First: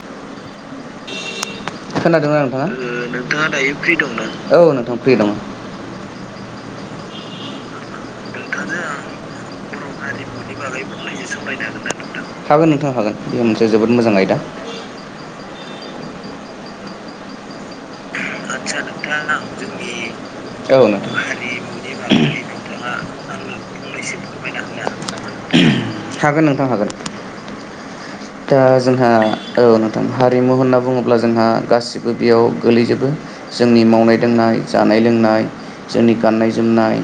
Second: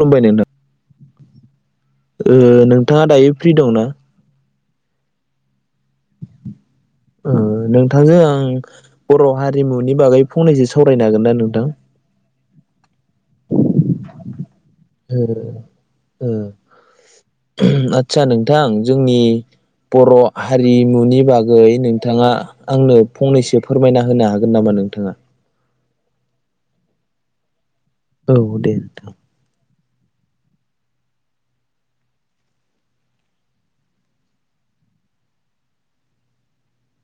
खुलुमबाय नोंथां खोनादोंना नोंथाङा नोंथाङा दायो फ्रि दंना? औ नोंथां फ्रि दं [inaudible] ओ नोंथांजों आं बर' हारिमुनि बागै फंनैसो सावरायनो हागोन ना नोंथां हागोन नोंथां हागोन बेयो मोनसे जोबोद मोजां आयदा [unintelligible] आदसा नोंथां जोंनि बर' औ नोंथां। हारिमुनि बागै नोंथाङा आंनो फंनैसो फोरमायना होनो हागोन नामा नोंथाङा ना? हागोन नोंथां हागोन औ दा दे जोंहा नोंथां औ हारिमु होनना बुङोब्ला जोंहा गासिबो बेयाव गोलैजोबो जोंनि मावनाय दांनाय, जानाय लोंनाय, जोंनि गाननाय जोमनाय,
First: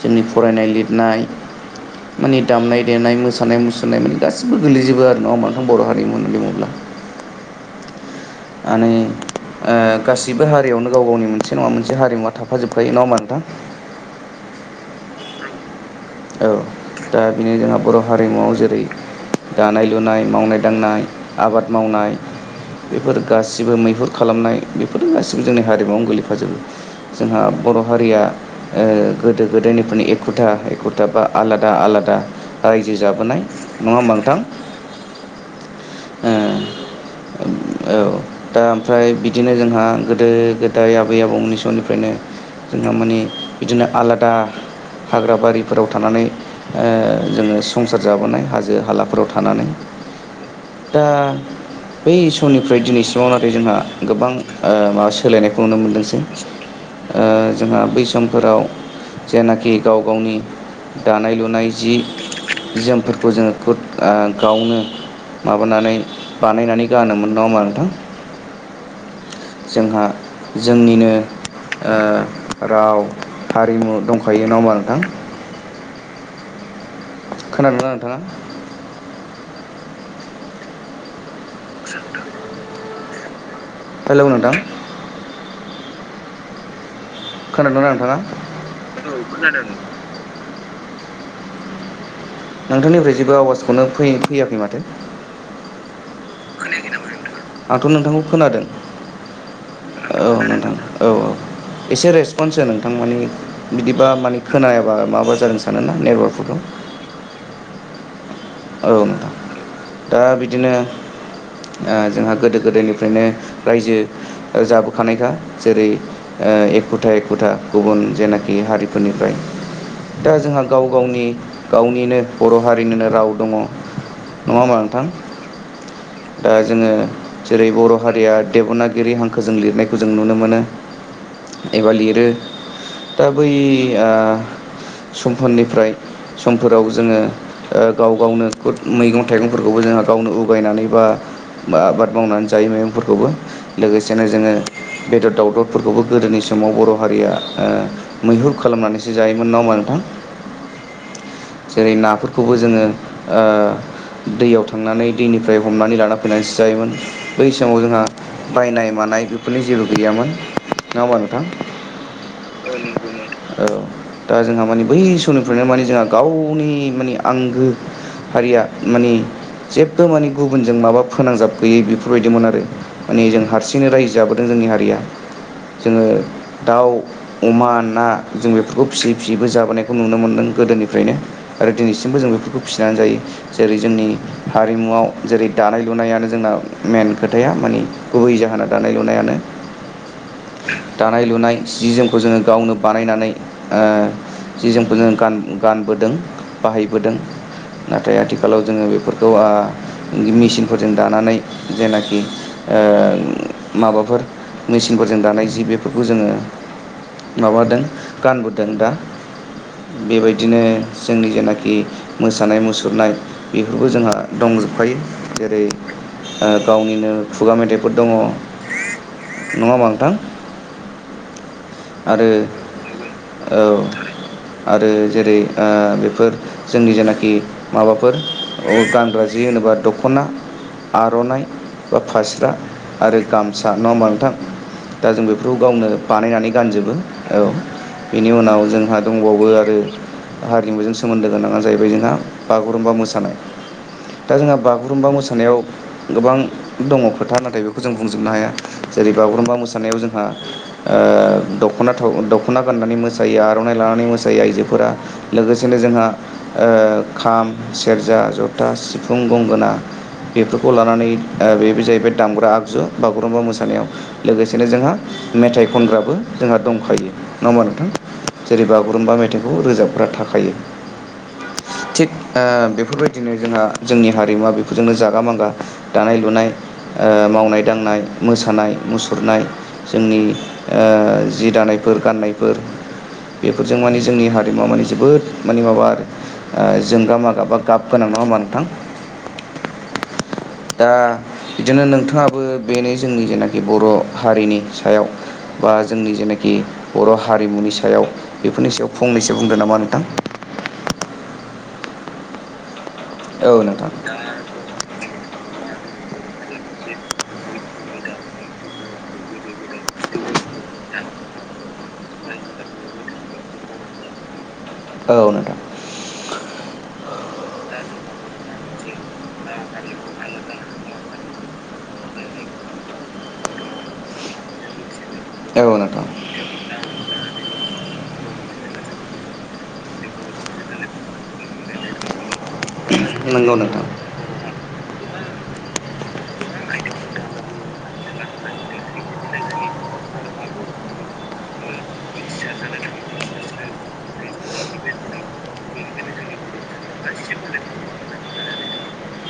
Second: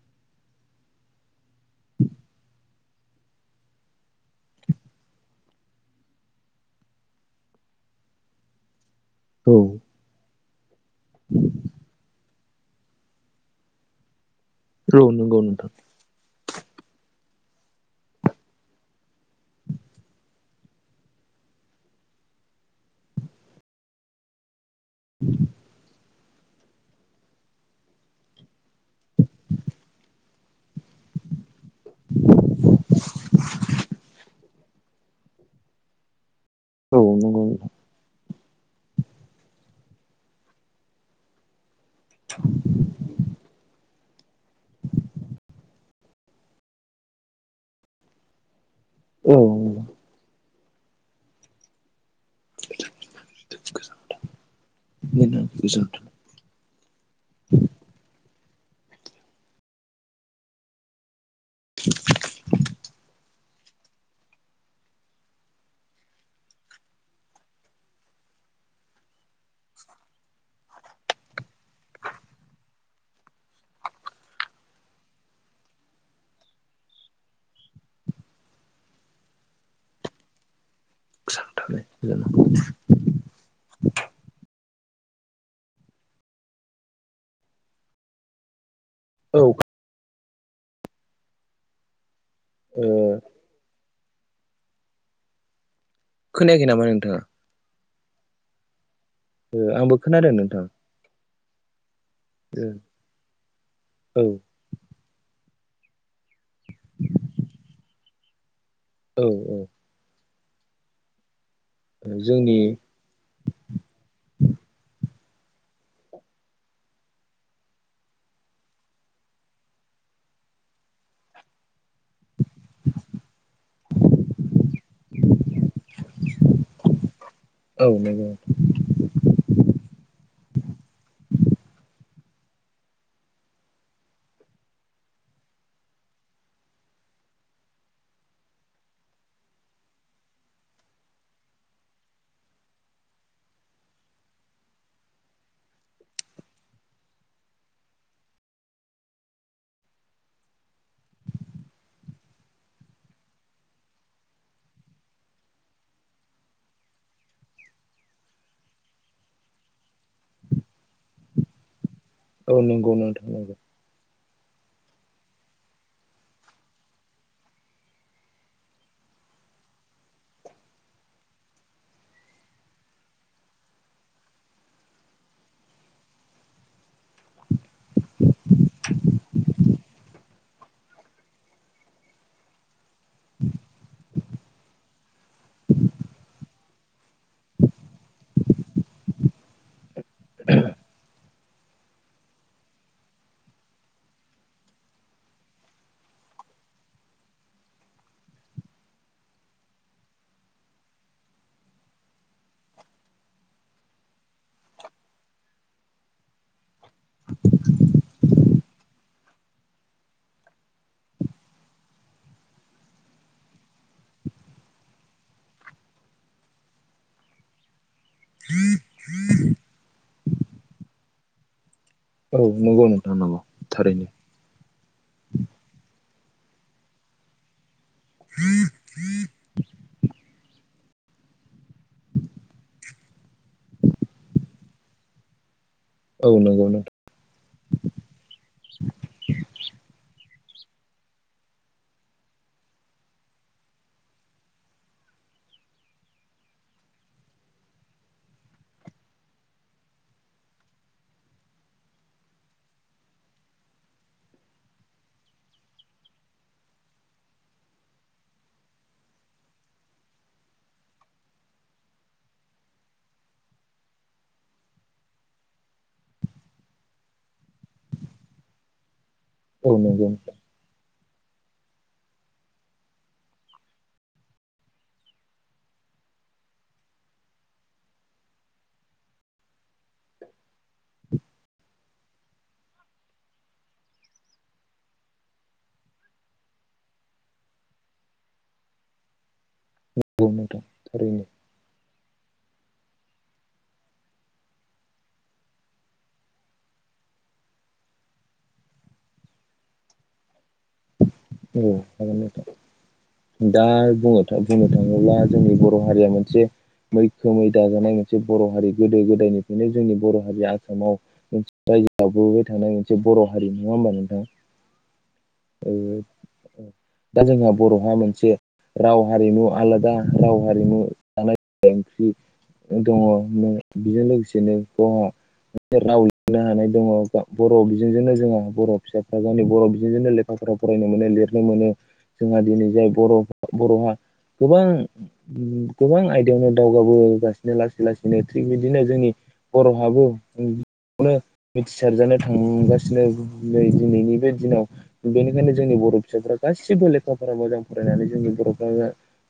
जोंनि फरायनाय लिरनाय माने दामनाय देनाय, मोसानाय मुसुरनाय माने गासिबो गोलैजोबो आरो नङा होनबा नोंथां बर' हारिमु बुङोब्ला [inaudible] माने औ गासिबो हारियावनो गाव गावनि मोनसे नङा मोनसे हारिमुवा थाब फाजोबखायो नङा होमबा नोंथां औ नोंगौ नोंथां औ दा बेनो जोंहा बर' हारिमुआव जेरै दानाय लुनाय, मावनाय दांनाय, आबाद मावनाय बेफोर गासिबो मैहुर खालामनाय बेफोरजों गासिबो जोंनि हारिमुवाव गोग्लैयो जों जोंहा बर' हारिया गोदो-गोदायनिफ्रायनि एखुथा एखु था बा आलादा आलादा रायजो जाबोनाय नङा होमबा नोंथां [unintelligible] औ नंगौ औ दा ओमफ्राय बिदिनो जोंहा गोदो-गोदाय आबै-आबौमोननि समनिफ्राय फ्रायनो जोंहा मोने बिदिनो आला दा हाग्रा बारिफोराव थानानै ओह जोङो संसार जाबोनाय हाजो हालाफोराव औ थानानै नंगौ। औ दा बै समनिफ्राय दिनैसिमाव लागै जोंहा गोबां माबा सोलायनायखौ नुनो मोनदोंसै ओह जोंहा बै समफोराव जेनाखि गाव गावनि दानाय लुनाय जि जोमफोरखौ जोङो गावनो माबानानै बानायनानै गानोमोन नङा होमबा नोंथां जोंहा जोंनिनो राव हारिमु दंखायो नङा होमबा नोंथां खोनादोंना नोंथाङा [inaudible] हेलौ नोंथां खोनादोंना नोंथाङा औ ओ खोनादों नोंथांनिफ्राय जेबो आवाजखौनो फैयाखै माथो खोनायाखै नामा नोंथाङा आंथ' नोंथांखौ खोनादों ओ आंबो औ खोनादों नोंथां औ-औ एसे रेसपन्स हो नोंथां मानि बिदिबा ओ माने खोनायाबा माबा जादों - सानोना [unintelligible] औ नोंथां दा बिदिनो औ जोंहा गोदो जोंनि गोदायनिफ्रायनो रायजो जाबोखानायखा जेरै एखुथा एखुथा गुबुन जेनाखि हारिफोरनिफ्राय दा जोंहा गाव गावनि गावनिनो बर' हारिनिनो राव दङ नङा होमबा नोंथां [inaudible] दा जोङो जेरै औ बर' नंगौ हारिया देब'नागिरि हांखोजों लिरनायखौ जों नुनो मोनो एबा लिरो दा बै आह समफोरनिफ्राय समफोराव जोङो गाव गावनो खुद मैगं थाइगंफोरखौबो जोंहा गावनो उगायनानै बा आबाद मावनानै जायो मैगं फोरखौबो लोगोसेनो जोङो बेदर दावदरफोरखौबो गोदोनि समाव बर' हारिया मैहुर खालामनानैसो जायोमोन नङा होमबा नोंथां [inaudible] जेरै नाफोरखौबो जोङो ओह दैयाव थांनानै दैनिफ्राय हमनानै लाना फैनानैसो जायोमोन बै समाव जोंहा बायनाय मानाय बेफोरनि जेबो गैयामोन नङा होमबा नोंथां औ नंगौ नोंथां नंगौ औ दा जोंहा मानि बै समनिफ्रायनो माने जोंहा गावनि मानि आंगो हारिया माने जेबबो माने गुबुनजों माबा फोनांजाब गैयै बेफोरबायदिमोन आरो माने जों हारसिंनो रायजो जाबोदों जोंनि हारिया जोङो दाउ अमा ना जों बेफोरखौ फिसियै फिसियैबो जाबोनायखौ नुनो मोन्दों गोदोनिफ्रायनो आरो दिनैसिमबो जों बेफोरखौ फिसिनानै जायो जेरै जोंनि हारिमुआव जेरै दानाय लुनायानो जोंना मेन खोथाया मानि गुबै जाहोना दानाय लुनायानो [inaudible] दानाय लुनाय जि जोमखौ जोंङो गावनो बानायनानै जि ओह जोमखौ जोंङो गान गानबोदों बाहायबोदों नाथाय आथिखालाव जोंङो बेफोरखौ मेचिनफोरजों दानानै जेनाखि ओह माबाफोर मेचिनफोरजों दानाय जि बेफोरखौ जोंङो माबादों गानबोदों दा बेबायदिनो जोंनि जेनाखि मोसानाय मुसुरनाय बेफोरबो जोंहा दंजोबखायो जेरै। गावनिनो खुगा मेथाइफोर दंङ नंङा होनबा नोंथां। आरो औ नंगौ नोंथां नंगौ औ थारैनो आरो जेरै बे ओ। बेफोर जोंनि जेनाखि माबाफोर गानग्रा जि होनोबा दखना। आरनाइ बा फास्रा आरो गामसा नंङा होमबा नोंथां। दा जों बेफोराव। गावनो औ बानायनानै नंगौ गानजोबो नोंथां औ बेनि उनाव जोंहा दंबावो आरो। हारिमुजों सोमोन्दो गोनांङा जाहैबाय जोंहा बागुरुम्बा मोसानाय। दा जोंहा बागुरुम्बा मोसानायाव गोबां दंङ खोथा नाथाय बेखौ जों बुंजोबनो हाया। जेरै बागुरुम्बा मोसानायाव जोंहा दखना दखना गाननानै मोसायो आरनाइ लानानै। मोसायो आइजोफोरा लोगोसेनो जोंहा। खाम सेरजा जथा सिफुं गंगोना। बेफोरखौ लानानै बेबो जाहैबाय दामग्रा आगजु बागुरुम्बा मोसानायाव लोगोसेनो जोंहा। मेथाइ खनग्राबो जोंहा दंखायो नंङा होमबा नोंथां जेरै बागुरुम्बा मेथाइ। बेखौ औ नंगौ रोजाबग्रा थाखायो। [inaudible] थिग बेफोरबायदिनो जोंहा जोंनि हारिमुवा बेफोरजोंनो जागा मागा दानाय लुनाय। मावनाय दांनाय मोसानाय मुसुरनाय जोंनि जि दानाय। फोर गाननायफोर बेफोरजों माने जोंनि हारिमुआ माने जोबोद माने माबा आरो। जोंगा मागा बा गाब गोनां नंङा होमबा नोंथां। नंगौ नोंथां दा थारैनो बिदिनो नोंथांङा। बो बेनो जोंनि जेनाखि बर हारिनि सायाव बा जोंनि जेनाखि बर हारि। हारिमुनि सायाव बेफोरनि सायाव फंनैसो बुंदों नामा नोंथां। [inaudible] औ औ दा नोंथां बुंनो थांङोब्ला जोंनि बर। बर हारिया मोनसे। मैखोमै दाजानाय मोनसे बर हारि गोदो गोदायनिफ्रायनो जोंनि बर हारिया आसामाव मोनसे। रायजोयाव थानायनाय मोनसे बर हारि नंङा होमबा नोंथां। औ नोंथां। दा जोंहा बरहा मोनसे। राव हारिमु आलादा राव हारिमु जानाय ओंख्रि।। दंङ नों बेजों लोगोसेनो दंङ। औ नोंथां रावआवनो हानाय दंङ बर बिजोंजोंनो जोंहा बर फिसाफ्रा जोंनि बर बिजोंजोंनो लेखा फराय। राव फरायनो मोनो लिरनो मोनो जोंहा दिनै जाय बर नंगौ नोंथां बरहा गोबां। गोबां आयदायावनो दावगाबोगासिनो लासै लासैनो थिग बिदिनो जोंनि। बर हाबो। खौनो मिथिसारजानो थांगासिनो नै दिनैनि बे दिनाव बेनिखायनो। जोंनि बर फिसाफ्रा गासिबो लेखा फरा मोजां फरायनानै जोंनि बरफ्रा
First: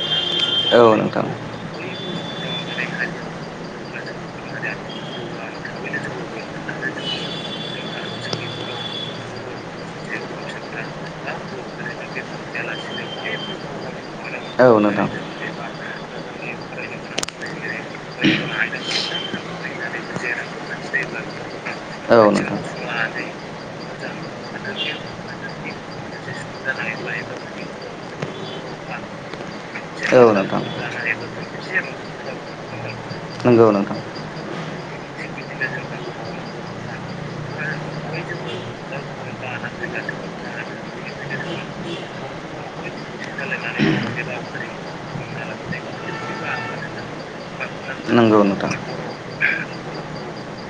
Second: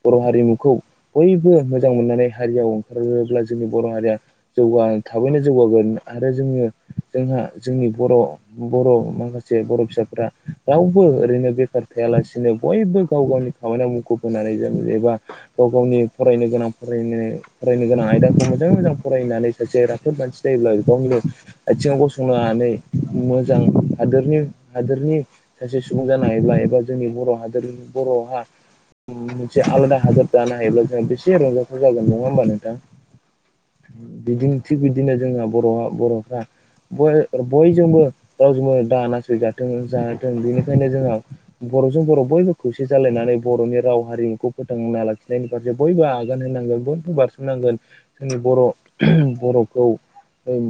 बर हारिमुखौ औ बयबो। नोंथां बयबो मोजां मोननानै हारियाव ओंखारोब्ला जोंनि बर हारिया जौगा थाबैनो जौगागोन आरो। जोंङो जोंहा जोंनि बर बर माखासे बर फिसाफोरा राव। ओरैनो बेखार थायालासिनो बयबो गाव गावनि खामानियाव मुखुब होनानै औ जों नोंथां एबा गाव गावनि। फरायनो गोनां फरायनो गोनां आयदाखौ मोजांङै मोजां फरायनानै सासे राफोद मानसि जायोब्ला बेफ्राव। आथिंङाव औ गसंनो नोंथां हानानै मोजां हादोरनि हादोरनि। सासे सुबुं जानो हायोब्ला एबा जोंनि बर हादोरनि बरहा। मोनसे आलादा औ हादर जानो नोंथां हायोब्ला जोंहा बेसे रंजाथाव जागोन नङा होमबा नोंथां। नंगौ नोंथां बिदिनो थिग बिदिनो जोंना बर बरफ्रा। बयजोंबो रावजोंबो दा नासयजाथों जा। जों बेनिखायनो जोंङो बरजों बर बयबो खौसे जालायनानै बरनि राव हारिमुखौ फोथांना लाखि। जायनि फारसे बयबो आगान होनांगोन बयबो बारसोमनांगोन जोंनि नंगौ बर नोंथां बरखौ।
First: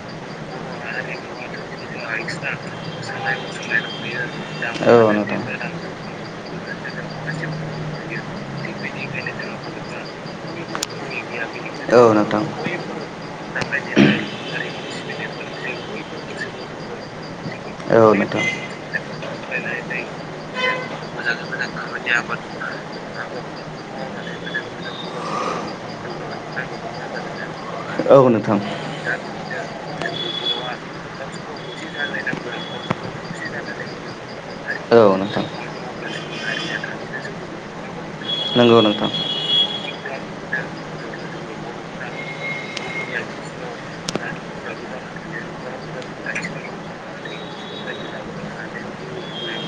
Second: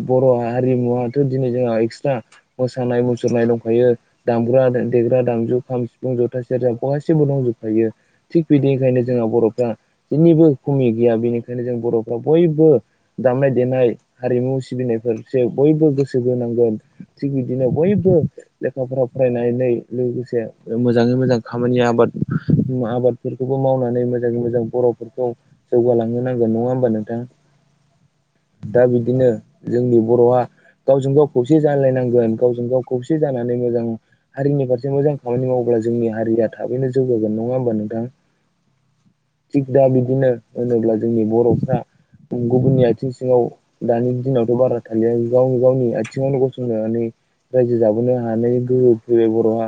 बर औ हारिमुवाथ दिनै जोंहा एक्सट्रा मोसानाय मुसुरनाय दंखायो। दामग्रा देग्रा नोंथां दामजु खाम सिफुं जथा सेरजा गासिबो दंजोबखायो थिग बिनिखायनो जोंहा बरफ्रा जेनिबो खमि गैया बेनिखायनो जों औ नोंथां औ बरफ्रा बयबो दामनाय देनाय हारिमु सिबिनायफोरसो बयबो गोसो होनोनांगोन थिग बिदिनो बयबो नोंथां लेखाफ्राव फरायनानै लोगोसे मोजांङै मोजां खामानि आबाद आबादफोरखौबो मावनानै मोजांङै मोजां बरफोरखौ जौगालांनो नांगोन नङा होमबा नोंथां औ नोंथां दा बिदिनो जोंनि बरआ गावजों गाव खौसे जालायनांगोन गावजों गाव खौसे जानानै मोजां हारिनि फारसे औ मोजां नोंथां खामानि मावोब्ला जोंनि हारिया थाबैनो जौगागोन नंङा होमबा नोंथां । नंगौ नोंथां थिग दा बिदिनो होनोब्ला जोंनि बरफ्रा गुबुननि आथिं सिङाव दानि दिनावथ बारा थालिया गाव गावनि आथिङावनो गसंनानै रायजो जाबोनो हानाय गह फैबाय बरआ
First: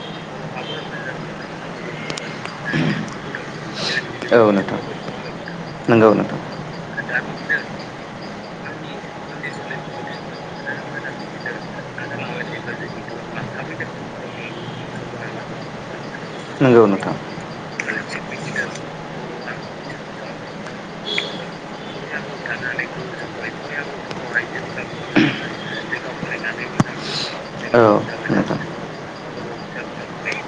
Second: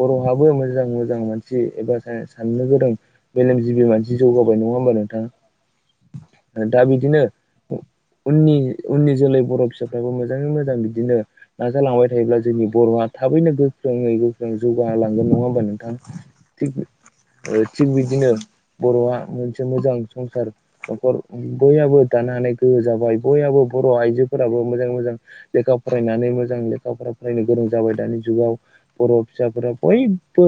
बरहाबो मोजां मोजां मानसि एबा साननो गोरों मेलेमजिबि मानसि औ जौगाबाय नङा नोंथां हबा नोंथा नंगौ नोंथां दा बिदिनो उननि उननि जोलै बर फिसाफ्राबो मोजांङै मोजां बिदिनो नाजालांबाय थायोब्ला जोंनि बर'आ थाबैनो गोख्रोङै गोख्रोङै जौगालांगोन नङा होमबा नोंथां थिग नंगौ नोंथां ओ थिग बिदिनो बरआ मोनसे मोजां संसार नखर बययाबो दा ह गोहो जाबाय बयाबबो बर' आइजोफोराबो मोजां मोजां लेखा फरायनानै मोजां लेखा फरायनो गोरों औ जाबाय दानि जुगाव नोंथां । बर' फिसाफोरा बयबो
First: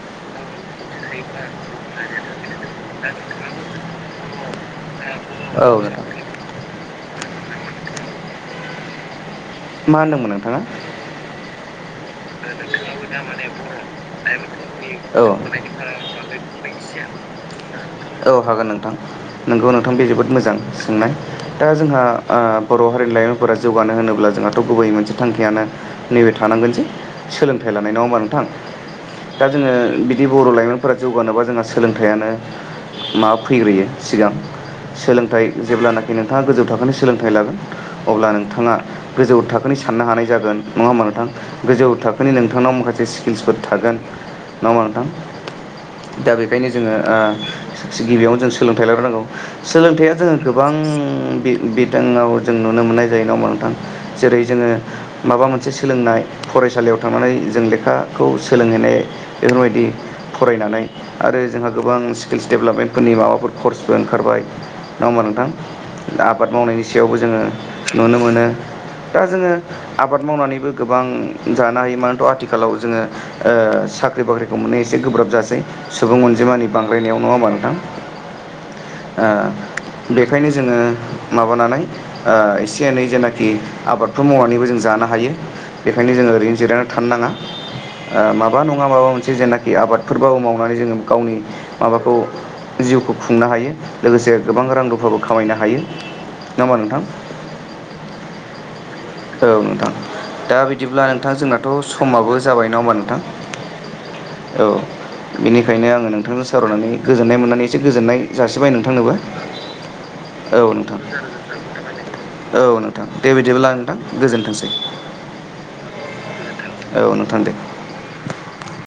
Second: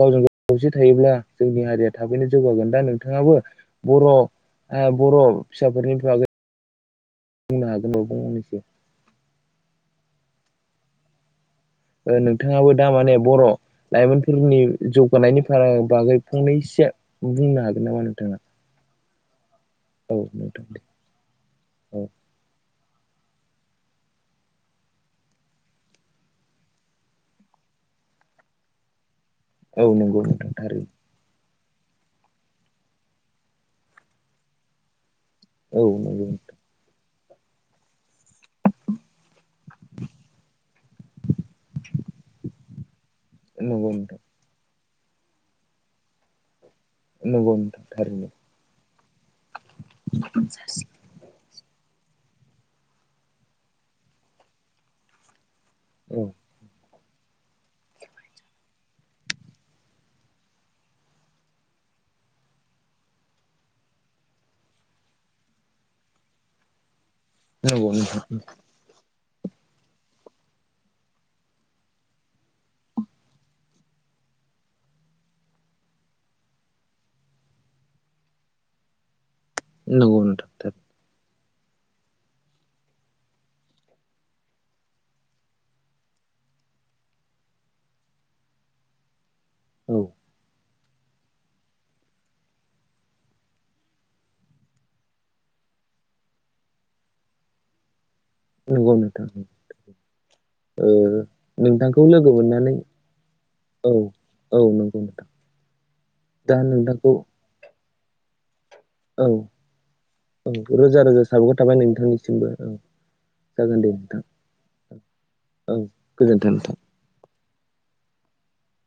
गावजों गाव खौसे थायोब्ला जोंनि हारिया थाबैनो जौगाब दा नोंथाङाबो बर' आ बर' औ फिसफोरनि नोंथां बागै बुंनो हागोनबाव बुंहनैसो मा होनदोंमोन नोंथाङा? ओ नोंथाङाबो द माने बर लाइमोनफोरनि जौगानायनि फार बागै फंनैसो बुंनो हागोन नामा औ नोंथाङा? हागोन नोंथां नोंगौ नोंथां बे औ जोबोद मोजां नोंथां दे सोंनाय दा जोंहा औ ओ बर' हारिनि लाइमोनफोरा ज होनोब्ला जोंहाथ' गुबै मोनसे थांखियानो नैबाय थानांगोन जे सोलोंथाइ लानाय नंङा होमबा नोंथां । दा जोंङो औ नंगौ बिदि बर नोंथां थारैनो लाइमोनफोरा जौगानोबा जोंहा सोलोंथाइयानो मा फैग्रोयो सिगां सोलोंथाइ औ जेब्लानखि नंगौ नोंथाङा नोंथां गोजौ थाखोनि सोलोंथाइ फ लागोन अब्ला नोंथाङा गोजौ थाखोनि साननो हानाय जागोन नंङा होमबा नोंथां गोजौ थाखो बेनि नोंथांनाव माखासे स्किल्सफोर नंगौ थागोन नोंथां नङामा नोंथां दा बेखायनो जोंङो नंगौ नोंथां ओ थारैनो गिबियावनो जों सोलोंथाइ लाब्रोनांगौ सोलोंथाइया जोंङो गोबां बे बिथानाव जों नुनो मोननाय जायो नामा नोंथां जेरै जोङो माबा मोनसे मोनसे सोलोंनाय औ फरायसालियाव थांनानै जों लेखाखौ सोलोंहैनाय बेफोरबायदि फरायनानै आरो जोंहा गोबां स्किलस डेभेलपमेन्टफोरनि माबाफोर कर्सबो ओंखारबाय नङा होमबा नोंथां आबाद मावनायनि गयावबो जोंङो नंगौ नुनो नोंथां मोनो दा जोङो आबाद मावनानैबो गोबां जानो हायो मानोथ' आथिखालाव जोंङो ओ साख्रि बाख्रिखौ मोननाया एसे गोब्राब जासै सुबुं अनजिमानि बांद्रायनायाव नङा होमा नोंथां । ओ नंगौ नोंथां बेखायनो जोङो थारैनो माबानानै ओ एसे एनै जेनाखि आबादफोर मावनानैबो जों जानो हायो बेनिखायनो जों ओरैनो जिरायनानै थानो नांङा ओ मा नङा मा जे जेनाखि औ आबादफोरबाबो मावनानै जोंङो गावनि माबाखौ जिउखौ खुंनो हायो लोगोसे गोबां रां रुफाबो खामायनो हायो नङा होमबा नोंथां । [inaudible] नोंथां औ नोंथां दा बिदिब्ला ओ नोंथां जोंनाथ' नोंथांखौ लोगो समाबो जाबाय मोननानै नङा होमबा नोंथां? औ औ नंगौ नोंथां बेनिखायनो आङो नोंथांजों दा सावरायनानै नोंथांखौ गोजोननाय मोननानै एसे गोजोननाय जासिग थिबाय नोंथांनोबो औ । औ नोंथां रोजा रोजा साबायखर थाबाय नोंथांनिसिमबो औ नोंथां दे बिदिब्ला आं जागोन दे नोंथां गोजोनथोंसै औ गोजोन्थों नोंथां औ नोंथां दे